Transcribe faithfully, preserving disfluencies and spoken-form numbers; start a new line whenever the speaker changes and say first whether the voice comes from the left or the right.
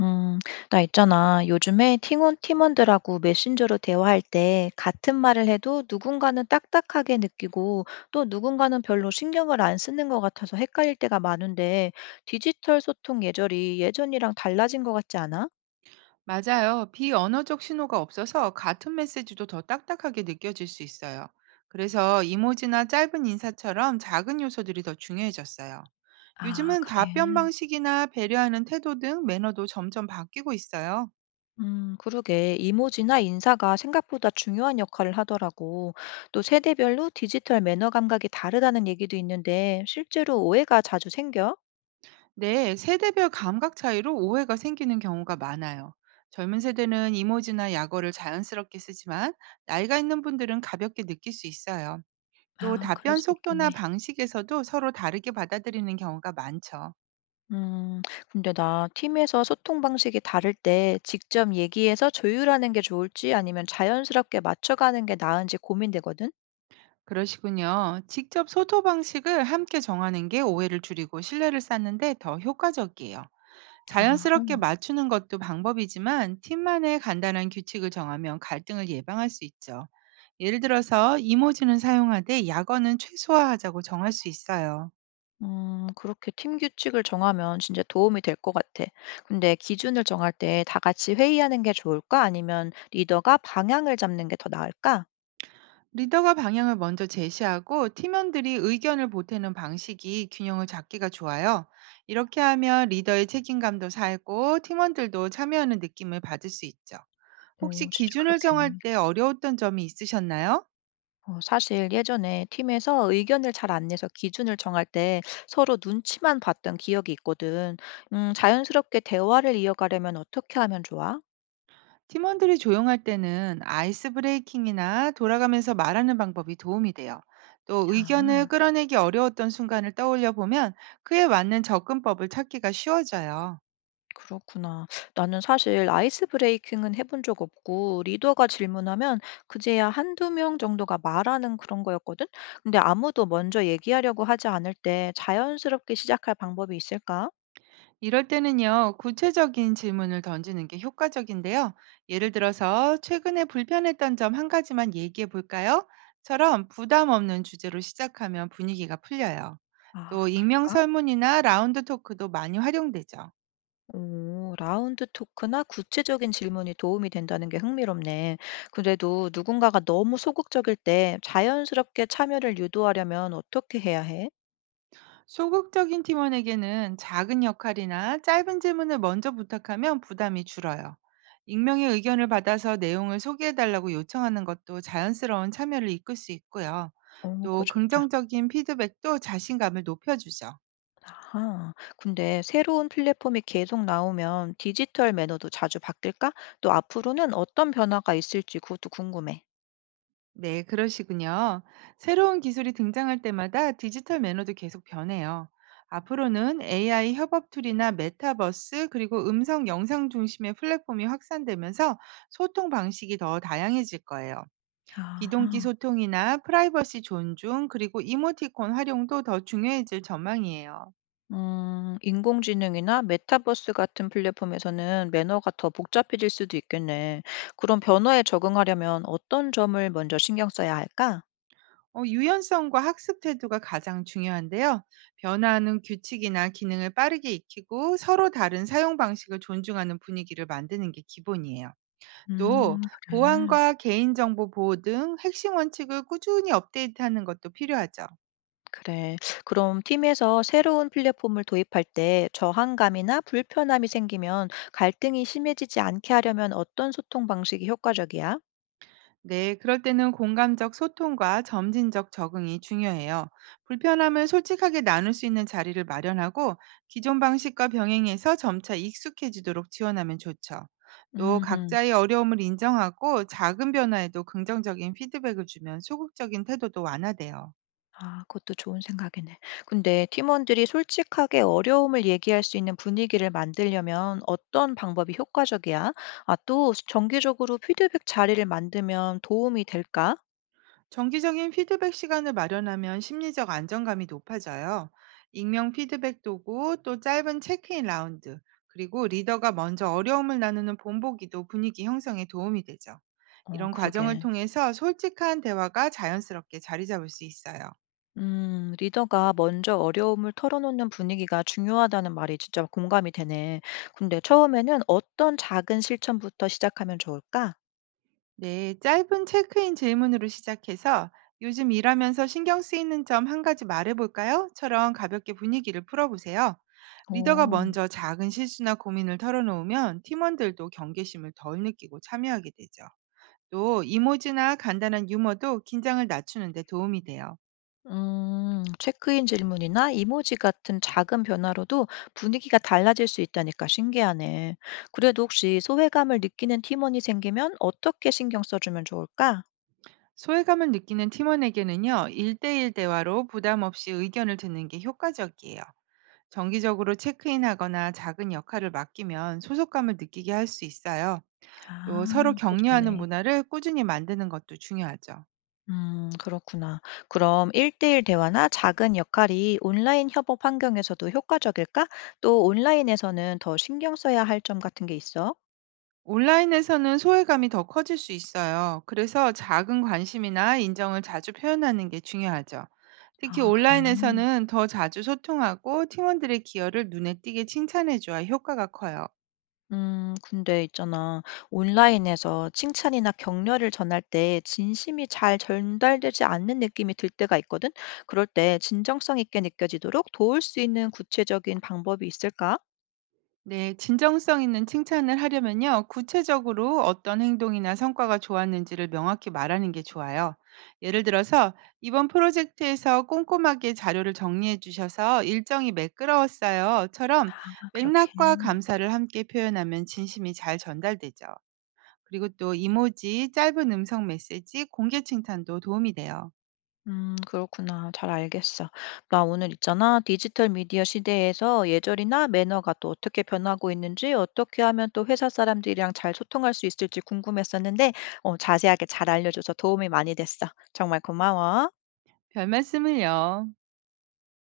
left: 음, 나 있잖아. 요즘에 팀원, 팀원들하고 메신저로 대화할 때 같은 말을 해도 누군가는 딱딱하게 느끼고 또 누군가는 별로 신경을 안 쓰는 것 같아서 헷갈릴 때가 많은데 디지털 소통 예절이 예전이랑 달라진 것 같지 않아?
right: 맞아요. 비언어적 신호가 없어서 같은 메시지도 더 딱딱하게 느껴질 수 있어요. 그래서 이모지나 짧은 인사처럼 작은 요소들이 더 중요해졌어요.
left: 아,
right: 요즘은
left: 그래.
right: 답변 방식이나 배려하는 태도 등 매너도 점점 바뀌고 있어요.
left: 음, 그러게. 이모지나 인사가 생각보다 중요한 역할을 하더라고. 또 세대별로 디지털 매너 감각이 다르다는 얘기도 있는데 실제로 오해가 자주 생겨?
right: 네, 세대별 감각 차이로 오해가 생기는 경우가 많아요. 젊은 세대는 이모지나 약어를 자연스럽게 쓰지만 나이가 있는 분들은 가볍게 느낄 수 있어요. 또
left: 아, 그럴
right: 답변
left: 수 있겠네.
right: 속도나 방식에서도 서로 다르게 받아들이는 경우가 많죠.
left: 음, 근데 나 팀에서 소통 방식이 다를 때 직접 얘기해서 조율하는 게 좋을지 아니면 자연스럽게 맞춰가는 게 나은지 고민되거든?
right: 그러시군요. 직접 소통 방식을 함께 정하는 게 오해를 줄이고 신뢰를 쌓는데 더 효과적이에요.
left: 아.
right: 자연스럽게 맞추는 것도 방법이지만 팀만의 간단한 규칙을 정하면 갈등을 예방할 수 있죠. 예를 들어서 이모지는 사용하되 약어는 최소화하자고 정할 수 있어요.
left: 음, 그렇게 팀 규칙을 정하면 진짜 도움이 될 것 같아. 근데 기준을 정할 때 다 같이 회의하는 게 좋을까? 아니면 리더가 방향을 잡는 게 더 나을까?
right: 리더가 방향을 먼저 제시하고 팀원들이 의견을 보태는 방식이 균형을 잡기가 좋아요. 이렇게 하면 리더의 책임감도 살고 팀원들도 참여하는 느낌을 받을 수 있죠. 혹시
left: 오, 진짜
right: 기준을 정할
left: 그렇겠네.
right: 때 어려웠던 점이 있으셨나요?
left: 어 사실 예전에 팀에서 의견을 잘 안 내서 기준을 정할 때 서로 눈치만 봤던 기억이 있거든. 음, 자연스럽게 대화를 이어가려면 어떻게 하면 좋아?
right: 팀원들이 조용할 때는 아이스 브레이킹이나 돌아가면서 말하는 방법이 도움이 돼요. 또
left: 아,
right: 의견을 끌어내기 어려웠던 순간을 떠올려 보면 그에 맞는 접근법을 찾기가 쉬워져요.
left: 그렇구나. 나는 사실 아이스 브레이킹은 해본 적 없고, 리더가 질문하면 그제야 한두 명 정도가 말하는 그런 거였거든? 근데 아무도 먼저 얘기하려고 하지 않을 때 자연스럽게 시작할 방법이 있을까?
right: 이럴 때는요, 구체적인 질문을 던지는 게 효과적인데요. 예를 들어서, 최근에 불편했던 점 한 가지만 얘기해 볼까요? 처럼 부담 없는 주제로 시작하면 분위기가 풀려요. 또
left: 아,
right: 익명
left: 그럴까?
right: 설문이나 라운드 토크도 많이 활용되죠.
left: 오, 라운드 토크나 구체적인 질문이 도움이 된다는 게 흥미롭네. 그래도 누군가가 너무 소극적일 때 자연스럽게 참여를 유도하려면 어떻게 해야 해?
right: 소극적인 팀원에게는 작은 역할이나 짧은 질문을 먼저 부탁하면 부담이 줄어요. 익명의 의견을 받아서 내용을 소개해달라고 요청하는 것도 자연스러운 참여를 이끌 수 있고요.
left: 어, 그거
right: 또
left: 좋다.
right: 긍정적인 피드백도 자신감을 높여주죠.
left: 아하. 근데 새로운 플랫폼이 계속 나오면 디지털 매너도 자주 바뀔까? 또 앞으로는 어떤 변화가 있을지 그것도 궁금해.
right: 네, 그러시군요. 새로운 기술이 등장할 때마다 디지털 매너도 계속 변해요. 앞으로는 에이아이 협업 툴이나 메타버스 그리고 음성 영상 중심의 플랫폼이 확산되면서 소통 방식이 더 다양해질 거예요. 비동기
left: 아하.
right: 소통이나 프라이버시 존중, 그리고 이모티콘 활용도 더 중요해질 전망이에요.
left: 음, 인공지능이나 메타버스 같은 플랫폼에서는 매너가 더 복잡해질 수도 있겠네. 그럼 변화에 적응하려면 어떤 점을 먼저 신경 써야 할까?
right: 어, 유연성과 학습 태도가 가장 중요한데요. 변화하는 규칙이나 기능을 빠르게 익히고 서로 다른 사용 방식을 존중하는 분위기를 만드는 게 기본이에요.
left: 음,
right: 또
left: 그래.
right: 보안과 개인정보 보호 등 핵심 원칙을 꾸준히 업데이트하는 것도 필요하죠.
left: 그래. 그럼 팀에서 새로운 플랫폼을 도입할 때 저항감이나 불편함이 생기면 갈등이 심해지지 않게 하려면 어떤 소통 방식이 효과적이야?
right: 네, 그럴 때는 공감적 소통과 점진적 적응이 중요해요. 불편함을 솔직하게 나눌 수 있는 자리를 마련하고 기존 방식과 병행해서 점차 익숙해지도록 지원하면 좋죠. 또
left: 음.
right: 각자의 어려움을 인정하고 작은 변화에도 긍정적인 피드백을 주면 소극적인 태도도 완화돼요.
left: 아, 그것도 좋은 생각이네. 근데 팀원들이 솔직하게 어려움을 얘기할 수 있는 분위기를 만들려면 어떤 방법이 효과적이야? 아, 또 정기적으로 피드백 자리를 만들면 도움이 될까?
right: 정기적인 피드백 시간을 마련하면 심리적 안정감이 높아져요. 익명 피드백 도구, 또 짧은 체크인 라운드, 그리고 리더가 먼저 어려움을 나누는 본보기도 분위기 형성에 도움이 되죠.
left: 어,
right: 이런 과정을
left: 그러게.
right: 통해서 솔직한 대화가 자연스럽게 자리 잡을 수 있어요.
left: 음, 리더가 먼저 어려움을 털어놓는 분위기가 중요하다는 말이 진짜 공감이 되네. 근데 처음에는 어떤 작은 실천부터 시작하면 좋을까?
right: 네, 짧은 체크인 질문으로 시작해서 요즘 일하면서 신경 쓰이는 점 한 가지 말해볼까요? 처럼 가볍게 분위기를 풀어보세요. 리더가
left: 오.
right: 먼저 작은 실수나 고민을 털어놓으면 팀원들도 경계심을 덜 느끼고 참여하게 되죠. 또 이모지나 간단한 유머도 긴장을 낮추는 데 도움이 돼요.
left: 음, 체크인 질문이나 이모지 같은 작은 변화로도 분위기가 달라질 수 있다니까 신기하네. 그래도 혹시 소외감을 느끼는 팀원이 생기면 어떻게 신경 써주면 좋을까?
right: 소외감을 느끼는 팀원에게는요, 일대일 대화로 부담 없이 의견을 듣는 게 효과적이에요. 정기적으로 체크인하거나 작은 역할을 맡기면 소속감을 느끼게 할 수 있어요. 또 서로
left: 아, 그거
right: 격려하는
left: 좋네.
right: 문화를 꾸준히 만드는 것도 중요하죠.
left: 음, 그렇구나. 그럼 1대1 대화나 작은 역할이 온라인 협업 환경에서도 효과적일까? 또 온라인에서는 더 신경 써야 할 점 같은 게 있어?
right: 온라인에서는 소외감이 더 커질 수 있어요. 그래서 작은 관심이나 인정을 자주 표현하는 게 중요하죠. 특히
left: 아, 그래.
right: 온라인에서는 더 자주 소통하고 팀원들의 기여를 눈에 띄게 칭찬해줘야 효과가 커요.
left: 음, 근데 있잖아. 온라인에서 칭찬이나 격려를 전할 때 진심이 잘 전달되지 않는 느낌이 들 때가 있거든? 그럴 때 진정성 있게 느껴지도록 도울 수 있는 구체적인 방법이 있을까?
right: 네, 진정성 있는 칭찬을 하려면요, 구체적으로 어떤 행동이나 성과가 좋았는지를 명확히 말하는 게 좋아요. 예를 들어서, 이번 프로젝트에서 꼼꼼하게 자료를 정리해 주셔서 일정이 매끄러웠어요.처럼
left: 아, 그렇게.
right: 맥락과 감사를 함께 표현하면 진심이 잘 전달되죠. 그리고 또 이모지, 짧은 음성 메시지, 공개 칭찬도 도움이 돼요.
left: 음, 그렇구나. 잘 알겠어. 나 오늘 있잖아. 디지털 미디어 시대에서 예절이나 매너가 또 어떻게 변하고 있는지, 어떻게 하면 또 회사 사람들이랑 잘 소통할 수 있을지 궁금했었는데, 어, 자세하게 잘 알려줘서 도움이 많이 됐어. 정말 고마워.
right: 별 말씀을요.